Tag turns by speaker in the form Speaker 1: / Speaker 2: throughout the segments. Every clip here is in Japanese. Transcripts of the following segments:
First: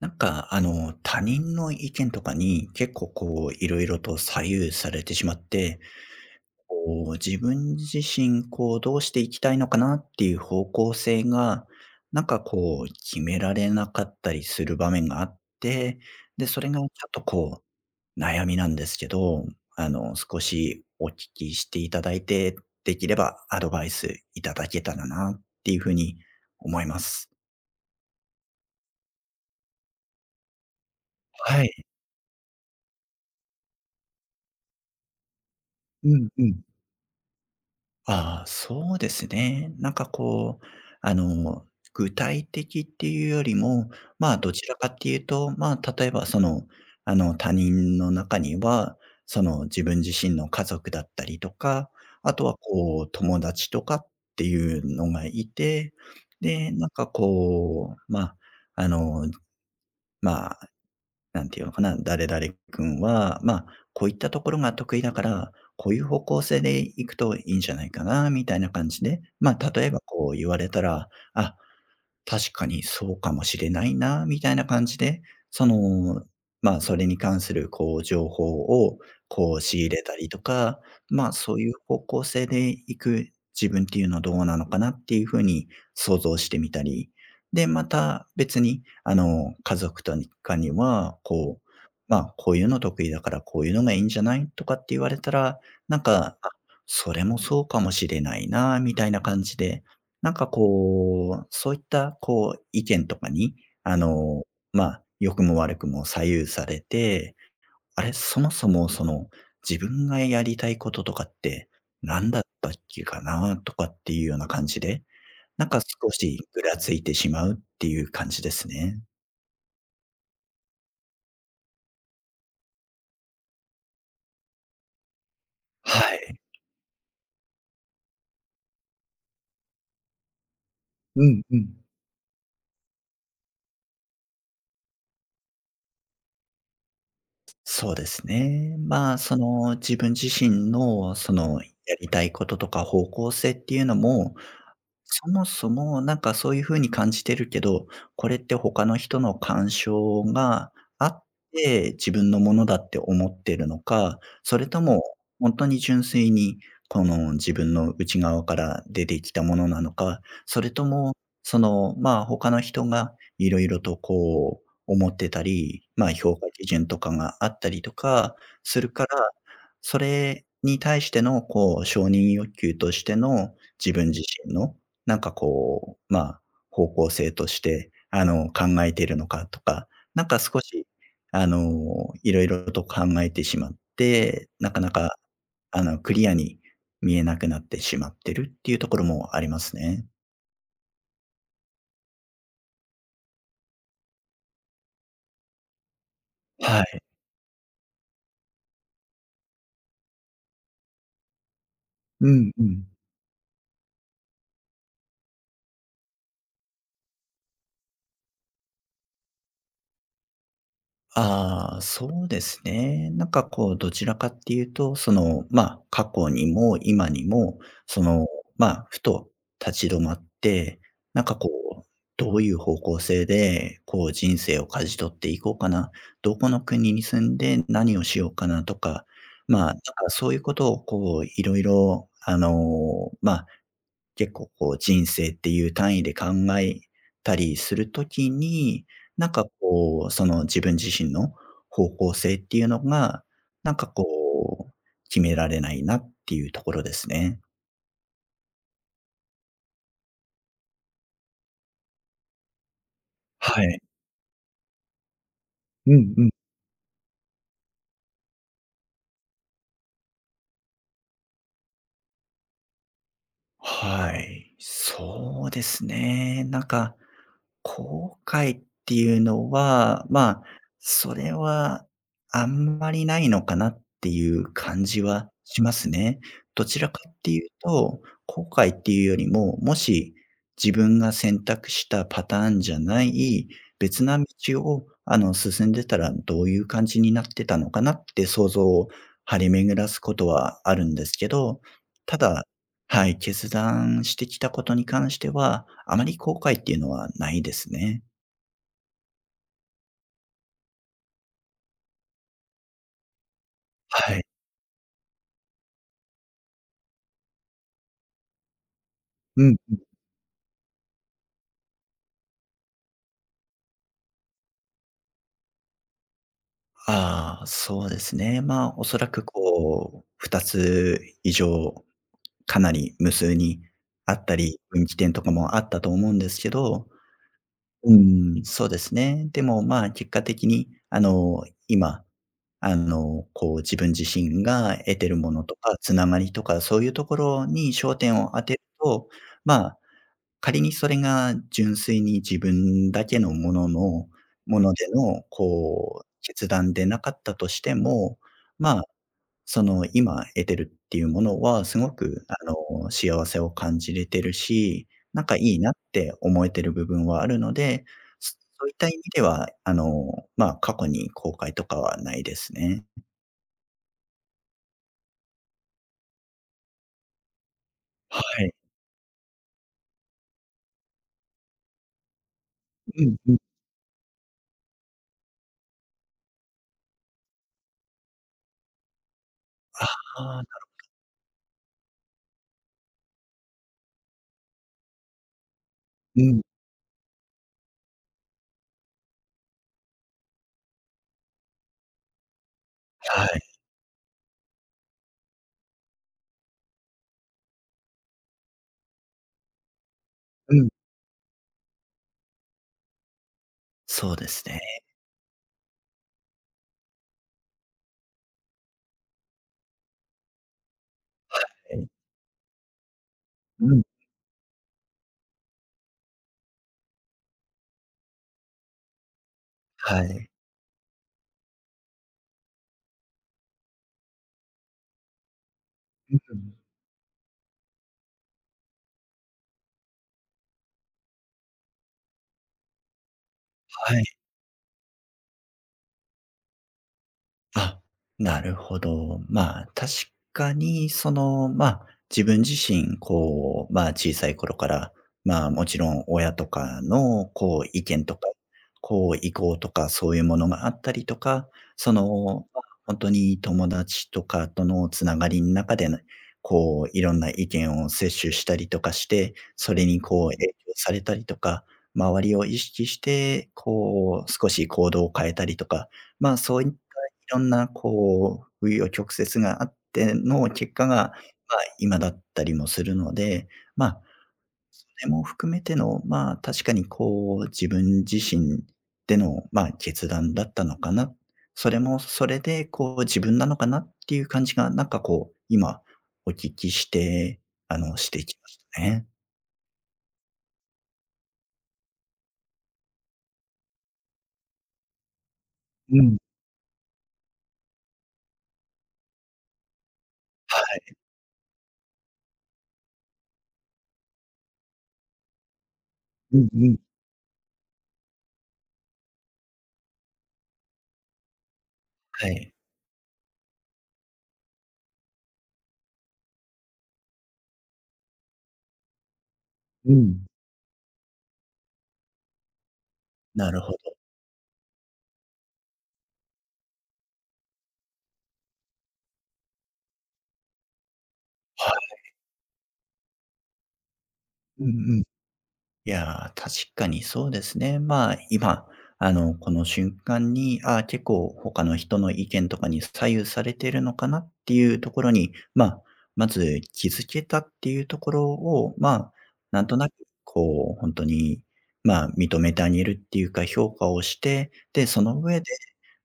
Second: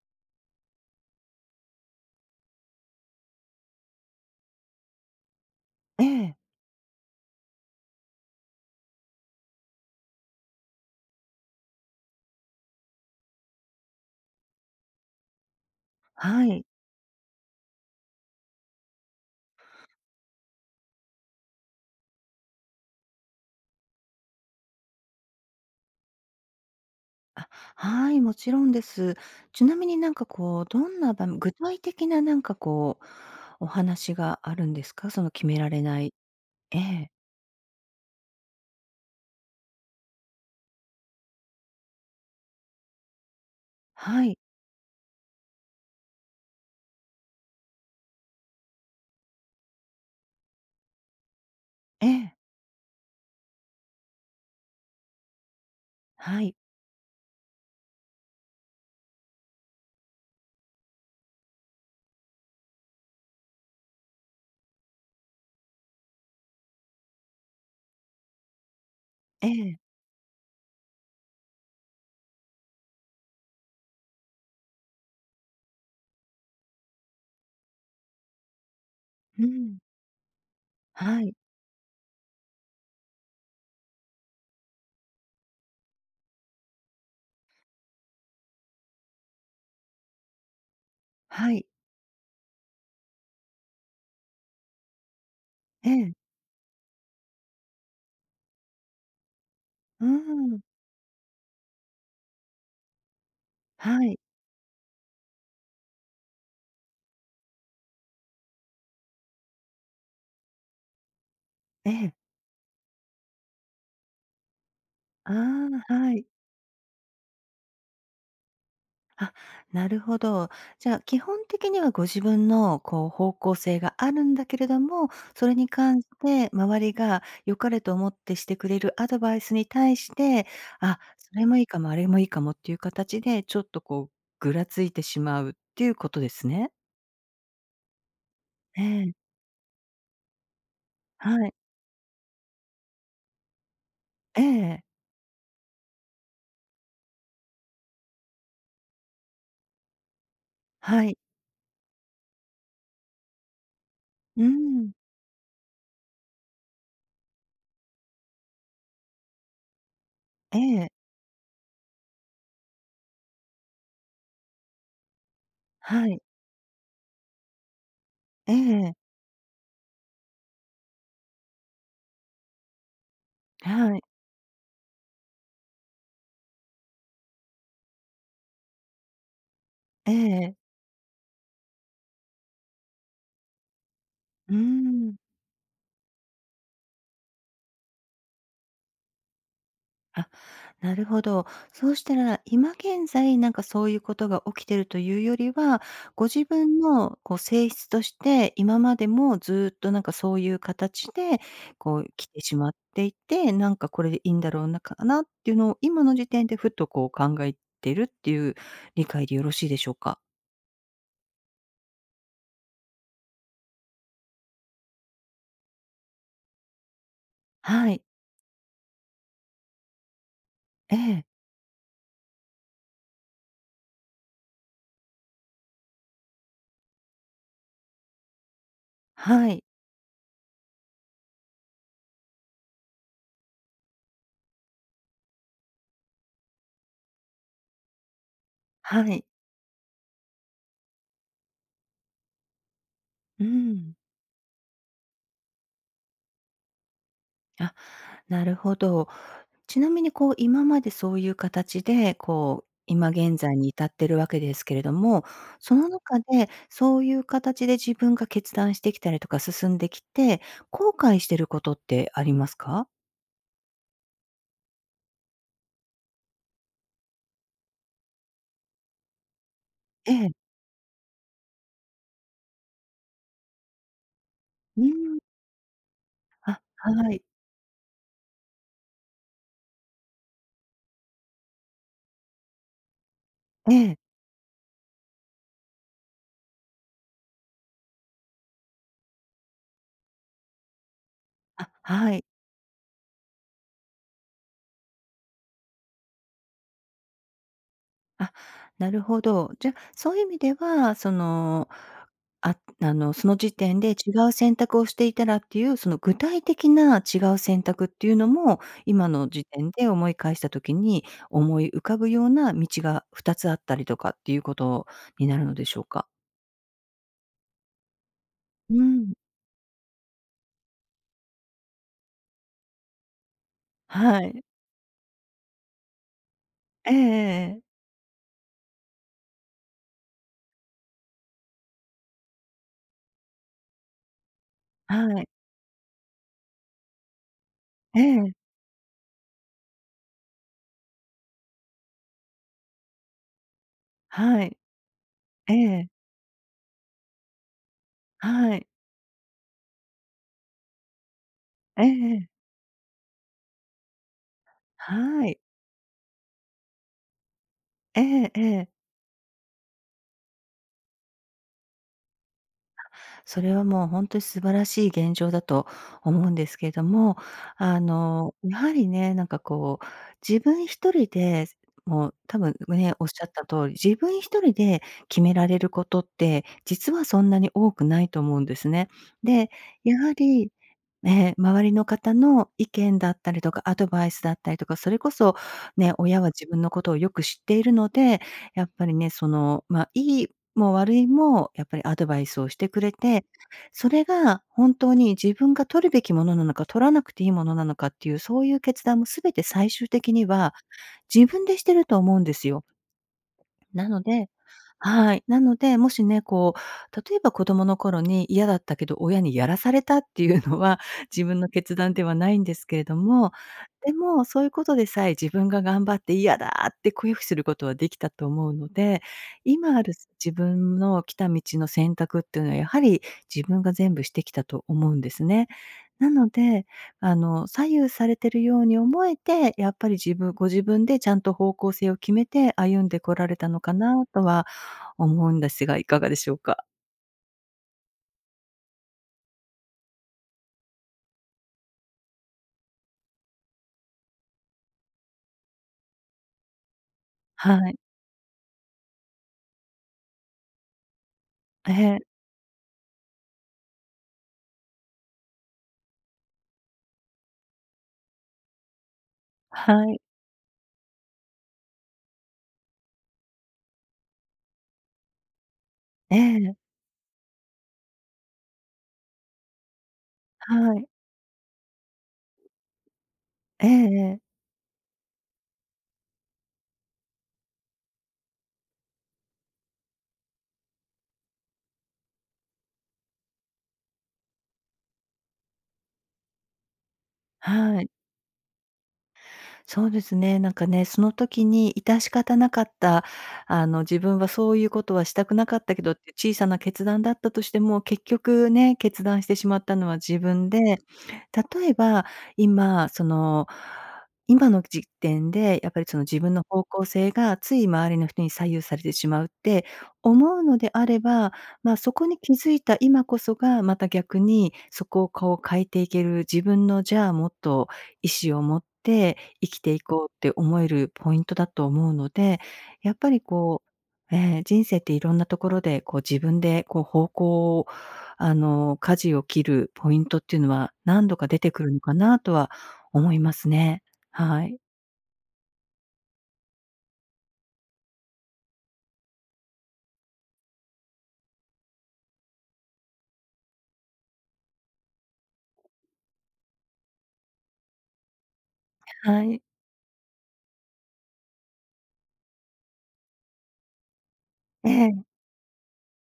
Speaker 1: なんか、他人の意見とかに結構こう、いろいろと左右されてしまって、
Speaker 2: ええ、
Speaker 1: こう、自分自身、こう、どうしていきたいのかなっていう方向性が、なんかこう、決められなかったりする場面があって、
Speaker 2: は
Speaker 1: で、そ
Speaker 2: い。
Speaker 1: れがちょっとこう、悩みなんですけど、少しお聞きしていただいて、できればアドバイスいただけたらなっていうふうに思います。
Speaker 2: あ、はい、もちろんです。ちなみになんかこう、どんな場面具
Speaker 1: は
Speaker 2: 体
Speaker 1: い。
Speaker 2: 的ななんかこう、お話があるんですか？その決められな
Speaker 1: う
Speaker 2: い
Speaker 1: んうん。
Speaker 2: ええ、
Speaker 1: ああ、そうですね。なんかこう、あの、具体的っていうよりも、
Speaker 2: は
Speaker 1: まあ、
Speaker 2: い、
Speaker 1: どちらかっていうと、まあ、例えばその、他人の中には、その自分自身の家族だったりとか、
Speaker 2: え
Speaker 1: あ
Speaker 2: え、
Speaker 1: とはこう、友達とかっていうのがいて、
Speaker 2: はい、
Speaker 1: で、なんかこう、まあ、あの、まなんていうのかな、誰々君は、まあ、こういったところが得意だから、こういう方向性で行くといいんじゃないかなみたいな感じで、
Speaker 2: え
Speaker 1: まあ、
Speaker 2: え、
Speaker 1: 例えばこう言われたら、あ確かにそうかもしれないな、みたいな感じで、その、まあ、それに関するこう情報を
Speaker 2: う
Speaker 1: こう仕
Speaker 2: ん、
Speaker 1: 入れたりとか、
Speaker 2: は
Speaker 1: まあ、
Speaker 2: い、
Speaker 1: そういう方向性で行く自分っていうのはどうなのかなっていうふうに想像してみたり、で、また別に、家族とかには、
Speaker 2: は
Speaker 1: こ
Speaker 2: い、
Speaker 1: う、まあ、こういうの得意だからこういうのがいいんじゃないとかって言われたら、
Speaker 2: え
Speaker 1: なん
Speaker 2: え、
Speaker 1: か、それもそうかもしれないなみたいな感じで、
Speaker 2: う
Speaker 1: なんか
Speaker 2: ん、
Speaker 1: こう、そういったこう、意見とかに、あ
Speaker 2: はい、
Speaker 1: の、まあ、良くも悪くも左右されて、あれ、そもそもその、自分がやりたいこととかって
Speaker 2: ええ、
Speaker 1: 何だったっけかなとかっていうような感じで、
Speaker 2: あ
Speaker 1: なんか
Speaker 2: あ、
Speaker 1: 少
Speaker 2: はい。
Speaker 1: しぐらついてしまうっていう感じですね。
Speaker 2: あ、なるほど。じゃあ、基本的にはご自分のこう方向性があるんだけれども、それに関し
Speaker 1: はい。
Speaker 2: て周りが良かれと思ってしてくれるアドバイスに対して、あ、
Speaker 1: う
Speaker 2: そ
Speaker 1: ん
Speaker 2: れ
Speaker 1: う
Speaker 2: もいいか
Speaker 1: ん。
Speaker 2: も、あれもいいかもっていう形で、ちょっとこうぐらついてしまうっていうことですね。
Speaker 1: そうですね。
Speaker 2: え
Speaker 1: ま
Speaker 2: え、
Speaker 1: あ、その自分自身のそ
Speaker 2: はい。
Speaker 1: のやりたいこととか方向性っていうのも、
Speaker 2: ええ、
Speaker 1: そもそも、なんかそういう風に感じてるけど、これって他の人の干渉が
Speaker 2: は
Speaker 1: あ
Speaker 2: い。
Speaker 1: って、自分のものだって思ってるのか、
Speaker 2: う
Speaker 1: それと
Speaker 2: ん。
Speaker 1: も本当に純粋に、この自分の内側から出てきたものなのか、
Speaker 2: え
Speaker 1: それと
Speaker 2: え、
Speaker 1: も、その、まあ、他の人がいろいろとこう思ってたり、ま
Speaker 2: は
Speaker 1: あ、
Speaker 2: い。
Speaker 1: 評価基準とかがあったりとか
Speaker 2: え
Speaker 1: する
Speaker 2: え、
Speaker 1: から、それに対してのこう承認欲求としての自
Speaker 2: はい。
Speaker 1: 分自身のなんかこう、まあ、方向性として、考えているのかとか、
Speaker 2: え
Speaker 1: なんか
Speaker 2: え、
Speaker 1: 少し、いろいろと考えてしまって、
Speaker 2: う
Speaker 1: なかな
Speaker 2: ん。
Speaker 1: か、クリアに見えなくなってしまってるっていうところもありますね。
Speaker 2: あ、なるほど。そうしたら、今現在、なんかそういうことが起きてるというよりは、ご自分
Speaker 1: はい。
Speaker 2: のこう性質として、今までもずっとなんかそういう形で、こう来
Speaker 1: う
Speaker 2: て
Speaker 1: ん
Speaker 2: し
Speaker 1: う
Speaker 2: まっ
Speaker 1: ん。
Speaker 2: ていて、なんかこれでいいんだろうなかなっていうのを、今の時点でふっとこう考えてるっていう理解でよろしいでしょうか？
Speaker 1: ああ、そうですね。なんかこう、どちらかっていうと、その、まあ、過去にも今にも、
Speaker 2: は
Speaker 1: そ
Speaker 2: い。
Speaker 1: の、まあ、ふと立ち止まって、
Speaker 2: え
Speaker 1: なん
Speaker 2: え。
Speaker 1: かこう、どういう方向性で、こう、人生を舵取っていこうかな、どこの国に住んで何をしようかなとか、
Speaker 2: は
Speaker 1: ま
Speaker 2: い。
Speaker 1: あ、なんかそういうことを、こう、いろいろ、まあ、結構こう人生っていう単位で考えたりするときに、
Speaker 2: はい。
Speaker 1: なんかこう、その自分自身の方向性っていうのが、
Speaker 2: う
Speaker 1: なんか
Speaker 2: ん。
Speaker 1: こう、決められないなっていうところですね。
Speaker 2: あ、なるほど。ちなみにこう、今までそういう形で、こう、今現在
Speaker 1: は
Speaker 2: に
Speaker 1: い。
Speaker 2: 至ってるわけですけれども、その
Speaker 1: うん
Speaker 2: 中
Speaker 1: うん
Speaker 2: で、そういう形で自分が決断してきたりとか進んできて、後悔してることってありますか？
Speaker 1: はい、そうですね。なんか、後悔っていうのは、
Speaker 2: え
Speaker 1: ま
Speaker 2: え。
Speaker 1: あ、それはあんまりないのかなっていう
Speaker 2: う
Speaker 1: 感じ
Speaker 2: ん。
Speaker 1: はしますね。
Speaker 2: あ、
Speaker 1: どちらか
Speaker 2: は
Speaker 1: っ
Speaker 2: い。
Speaker 1: ていうと、後悔っていうよりも、もし自分が選択したパターンじゃない
Speaker 2: え
Speaker 1: 別
Speaker 2: え。
Speaker 1: な道を、進んでたらどういう感じになってたのかなって想像を張り巡らすことはあるんですけど、
Speaker 2: あ、は
Speaker 1: た
Speaker 2: い。
Speaker 1: だはい、決断してきたことに関しては、あまり後悔っていうのはないですね。
Speaker 2: あ、なるほど。じゃあ、そういう意味では、その、ああの、その時点で違
Speaker 1: はい。
Speaker 2: う選択をしていたらっていう、その具体的な違う選択っていうのも、今の
Speaker 1: う
Speaker 2: 時
Speaker 1: ん。
Speaker 2: 点で思い返した時に、思い浮かぶような道が2つあったりとかっていうことになるのでしょうか？
Speaker 1: ああ、そうですね。まあ、
Speaker 2: う
Speaker 1: おそら
Speaker 2: ん、
Speaker 1: くこう、2つ以上、かなり無数にあ
Speaker 2: は
Speaker 1: った
Speaker 2: い。
Speaker 1: り、分岐点とかもあったと思うんですけど、
Speaker 2: ええええええ。
Speaker 1: うん、そうですね。でも、まあ、結果的に、今、こう、自分自身が得てる
Speaker 2: はい。
Speaker 1: ものとか、つながりとか、そういうところに焦
Speaker 2: え
Speaker 1: 点を
Speaker 2: え、
Speaker 1: 当てると、まあ仮にそれが純粋に自分だけのものの
Speaker 2: はい。
Speaker 1: ものでの、
Speaker 2: ええ、
Speaker 1: こう、決断でなかったとしても、
Speaker 2: はい。
Speaker 1: まあ、その、今得てるっていうものはす
Speaker 2: え
Speaker 1: ごく、
Speaker 2: え、
Speaker 1: 幸せを感じれてるし、なん
Speaker 2: は
Speaker 1: かい
Speaker 2: い。
Speaker 1: いなって思えてる部分はあるので、
Speaker 2: ええ
Speaker 1: そ
Speaker 2: え
Speaker 1: そういっ
Speaker 2: え。
Speaker 1: た意味では、まあ、過去に後悔とかはないですね。
Speaker 2: それはもう本当に素晴らしい現状だと思うんですけれども、あ
Speaker 1: は
Speaker 2: の、
Speaker 1: い。
Speaker 2: やはりね、なんかこう、自分一人で、もう多分ね、
Speaker 1: う
Speaker 2: おっし
Speaker 1: ん
Speaker 2: ゃっ
Speaker 1: うん。
Speaker 2: た通り、自分一人で決められることって、実はそんなに多くないと思うんですね。で、やは
Speaker 1: あ
Speaker 2: り、
Speaker 1: あ、
Speaker 2: ね、周りの方の意見だったりとか、アドバイスだったりとか、それこそね、親
Speaker 1: う
Speaker 2: は
Speaker 1: ん。
Speaker 2: 自分のことをよく知っているので、やっぱりね、その、まあ、いいも悪いも、やっぱりアドバイスをしてくれて、
Speaker 1: はい。
Speaker 2: それが本当に自分が取るべきものなのか、取らなくていいものなのかっていう、そういう決断も全て最終的に
Speaker 1: う
Speaker 2: は
Speaker 1: ん。
Speaker 2: 自分でしてると思うんですよ。なの
Speaker 1: そうで
Speaker 2: で
Speaker 1: すね。
Speaker 2: はい。なので、もしね、こう、例えば子供の頃に嫌だったけど、親にやらされたっていうのは、自分の決断ではないんですけれども、
Speaker 1: うん。
Speaker 2: でも、そういうことでさえ自分が頑張って「嫌だ」って拒否することはできたと思うので、今ある
Speaker 1: はい。
Speaker 2: 自分の来た道の選択っていうのは、やはり自分が全部してきたと思うんですね。な
Speaker 1: う
Speaker 2: の
Speaker 1: ん。
Speaker 2: であの、左右されてるように思えて、やっぱり自分ご自分でちゃんと方向性を決めて歩んでこられたのか
Speaker 1: はい。
Speaker 2: なとは思うんですが、いかがでしょうか？
Speaker 1: あ、なるほど。まあ、確かに、その、まあ、自分自身、こう、まあ、小さい頃から、まあ、もちろん親とかの、
Speaker 2: は
Speaker 1: こう、
Speaker 2: い。
Speaker 1: 意見とか、こう、意向とか、そういうものがあったりとか、
Speaker 2: え
Speaker 1: そ
Speaker 2: え。
Speaker 1: の、まあ、に友達とかとのつながりの中でねこう、いろんな意見を摂取したりとかして、そ
Speaker 2: は
Speaker 1: れに、
Speaker 2: い。
Speaker 1: こう、影響されたりとか、周りを意識して、こう、少し行動を変えたりとか、
Speaker 2: え
Speaker 1: まあ、
Speaker 2: え。
Speaker 1: いろんなこう、紆余曲折があっての結
Speaker 2: は
Speaker 1: 果
Speaker 2: い。
Speaker 1: が、まあ、今だったりもするので、
Speaker 2: ええ
Speaker 1: まあ、
Speaker 2: ええ。
Speaker 1: それも含めての、まあ、確かにこう、自分自身での、まあ、決断だったのかな。それもそれでこう、自分なのかなっていう感じが、なんかこう、今お聞きして、
Speaker 2: はい。
Speaker 1: してきましたね。
Speaker 2: そうですね。なんかね、その時に致し方なかった、あの、自分はそういうことはしたくなかったけどっ
Speaker 1: う
Speaker 2: て
Speaker 1: ん。
Speaker 2: 小さな決断だったとしても、結局ね、決断してしまったのは自分で、
Speaker 1: はい。
Speaker 2: 例えば今、その、今の時点でやっぱりその自分
Speaker 1: う
Speaker 2: の
Speaker 1: ん
Speaker 2: 方
Speaker 1: うん。
Speaker 2: 向性がつい周りの人に左右されてしまうって思うのであれば、まあ、そこに
Speaker 1: は
Speaker 2: 気づ
Speaker 1: い。
Speaker 2: いた今こそがまた逆にそこをこう変えていける自分のじゃあもっと意思を持って生きてい
Speaker 1: う
Speaker 2: こうっ
Speaker 1: ん。
Speaker 2: て思えるポイントだと思うので、やっぱり
Speaker 1: なる
Speaker 2: こ
Speaker 1: ほど。
Speaker 2: う、人生っていろんなところでこう自分でこう方向を、あの、舵を切るポイントっていうのは何度か出てく
Speaker 1: は
Speaker 2: るのか
Speaker 1: い。
Speaker 2: なとは思いますね。はい。
Speaker 1: うんうん。いやー、確かにそうですね。まあ、今、この瞬間に、結構他の人の意見とかに左右されているのかなっていうところに、まあ、まず気づけたっていうところを、まあ、
Speaker 2: はい。
Speaker 1: なんとなく、こう、本当に、まあ、認めてあげるっていうか評価をして、
Speaker 2: え
Speaker 1: で、そ
Speaker 2: え、
Speaker 1: の上で、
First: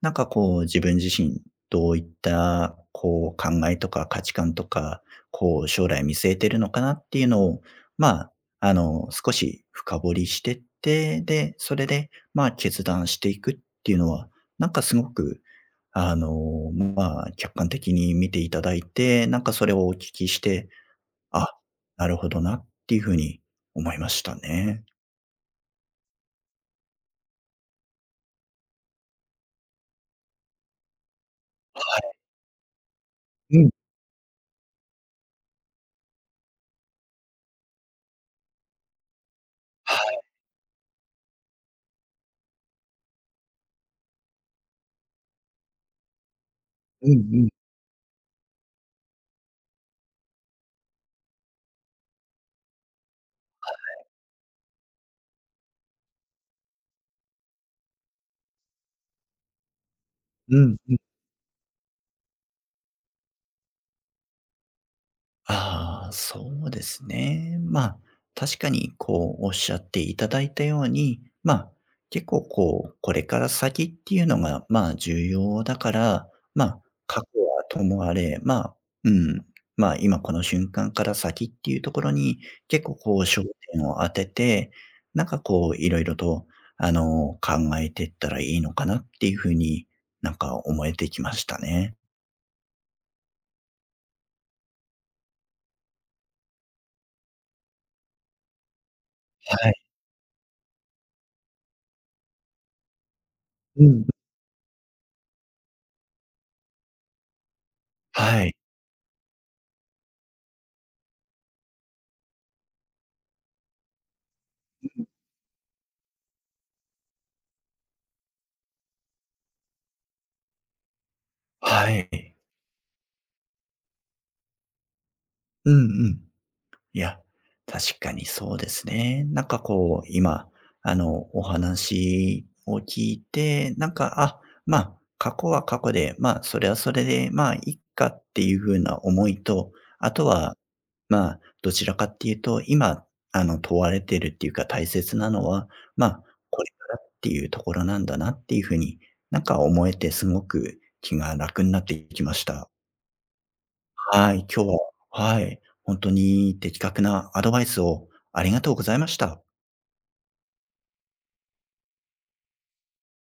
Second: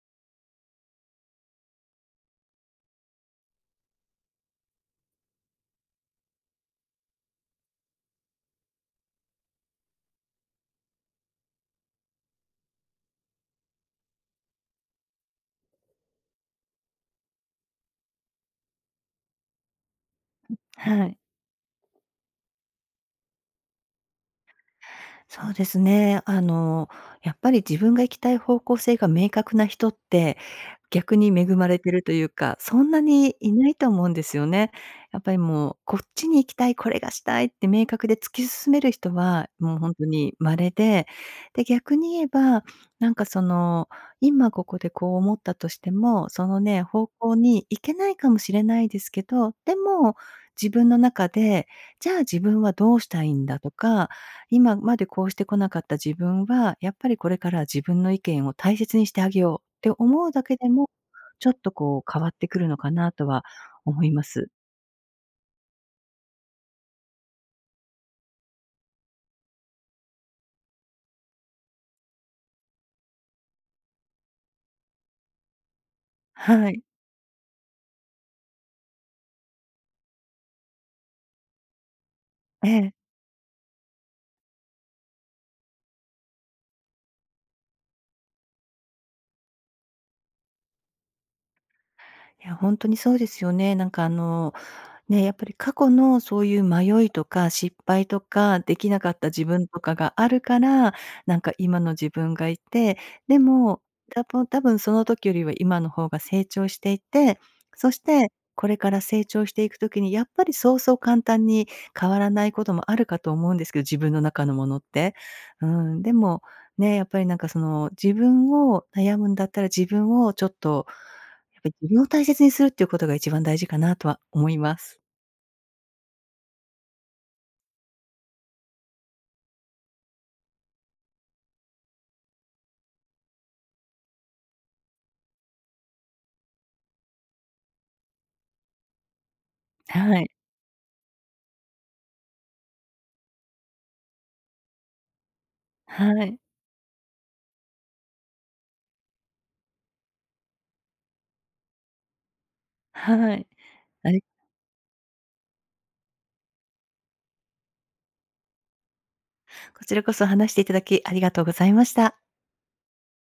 Speaker 1: なんかこう、自分自身どういった、こう、考えとか価値観とか、こう、将来見据えてるのかなっていうのを、まあ、少し深掘りしてって、で、それで、まあ、決断していくっていうのは、なんかすごく、まあ、客観的に見ていただいて、なんかそれをお聞きして、
Speaker 2: はい。
Speaker 1: あ、なるほどなっていうふうに思いましたね。
Speaker 2: そうですね。あの、やっぱり自分が行きたい方向性が明確な人って、逆に恵まれてる
Speaker 1: は
Speaker 2: というか、そんなにい
Speaker 1: い。う
Speaker 2: な
Speaker 1: ん。
Speaker 2: いと思うんですよね。やっぱりもう、こっちに行きたい、これがしたいって明確で突き進める人は、もう
Speaker 1: は
Speaker 2: 本当
Speaker 1: い。
Speaker 2: に稀で、で、逆に言えば、なんかその、今ここでこう思ったとしても、そのね、方
Speaker 1: うんう
Speaker 2: 向
Speaker 1: ん。
Speaker 2: に行けないかもしれないですけど、でも、自分の中で、じゃあ自分はどうしたいんだとか、今までこうしてこなかった自分は、やっぱりこれからは自分の意見を大切にしてあげようって思うだ
Speaker 1: う
Speaker 2: けで
Speaker 1: ん
Speaker 2: も、ちょっとこう変わってくるのかなとは思います。
Speaker 1: ああ、そうですね。まあ、確かにこうおっしゃっていただいたように、まあ、結構こう、これから先っていうのが、まあ、重要だから、ま
Speaker 2: は
Speaker 1: あ、
Speaker 2: い。
Speaker 1: 過去はともあれ、まあ、うん、まあ、今この瞬間から先っていうところに、
Speaker 2: え
Speaker 1: 結
Speaker 2: え。
Speaker 1: 構こう、焦点を当てて、なんかこう、いろいろと、考えていったらいいのかなっていうふうになんか思えてきましたね。
Speaker 2: いや、ほんとにそうですよね。なんかあのね、やっぱり過去のそういう迷いとか失敗とか、できなかった自分
Speaker 1: はい。
Speaker 2: とかがあるから、なんか今の自分がいて、でも、
Speaker 1: うん。
Speaker 2: たぶん多分その時よりは今の方が成長していて、そして
Speaker 1: はい、
Speaker 2: これから成長していく時にやっぱりそうそう簡単に変わらないこともあるかと思うんですけど、自分の中のものって。うん、でも、ね、やっぱりなんかその自分を悩むんだったら自分をちょっと、やっぱり
Speaker 1: は
Speaker 2: 自分を大
Speaker 1: い。
Speaker 2: 切にするっていうことが一番大事かなとは思います。
Speaker 1: うんうん。いや、確かにそうですね。なんかこう、今、お話を聞いて、なんか、あ、まあ、過去は過去で、まあ、それはそれで、まあ、いっかっていう風な思いと、あ
Speaker 2: は
Speaker 1: と
Speaker 2: い、
Speaker 1: は、まあ、どちらかっていうと、今、問われてるっていうか、大切なのは、まあ、
Speaker 2: はい、
Speaker 1: これからっていうところなんだなっていう風に、なんか思えて、すごく気が楽になってきました。
Speaker 2: はい。あれ、
Speaker 1: はい、今日ははい、ほんとに的確なアドバイスをありがとうございました。
Speaker 2: こちらこそ話していただきありがとうございました。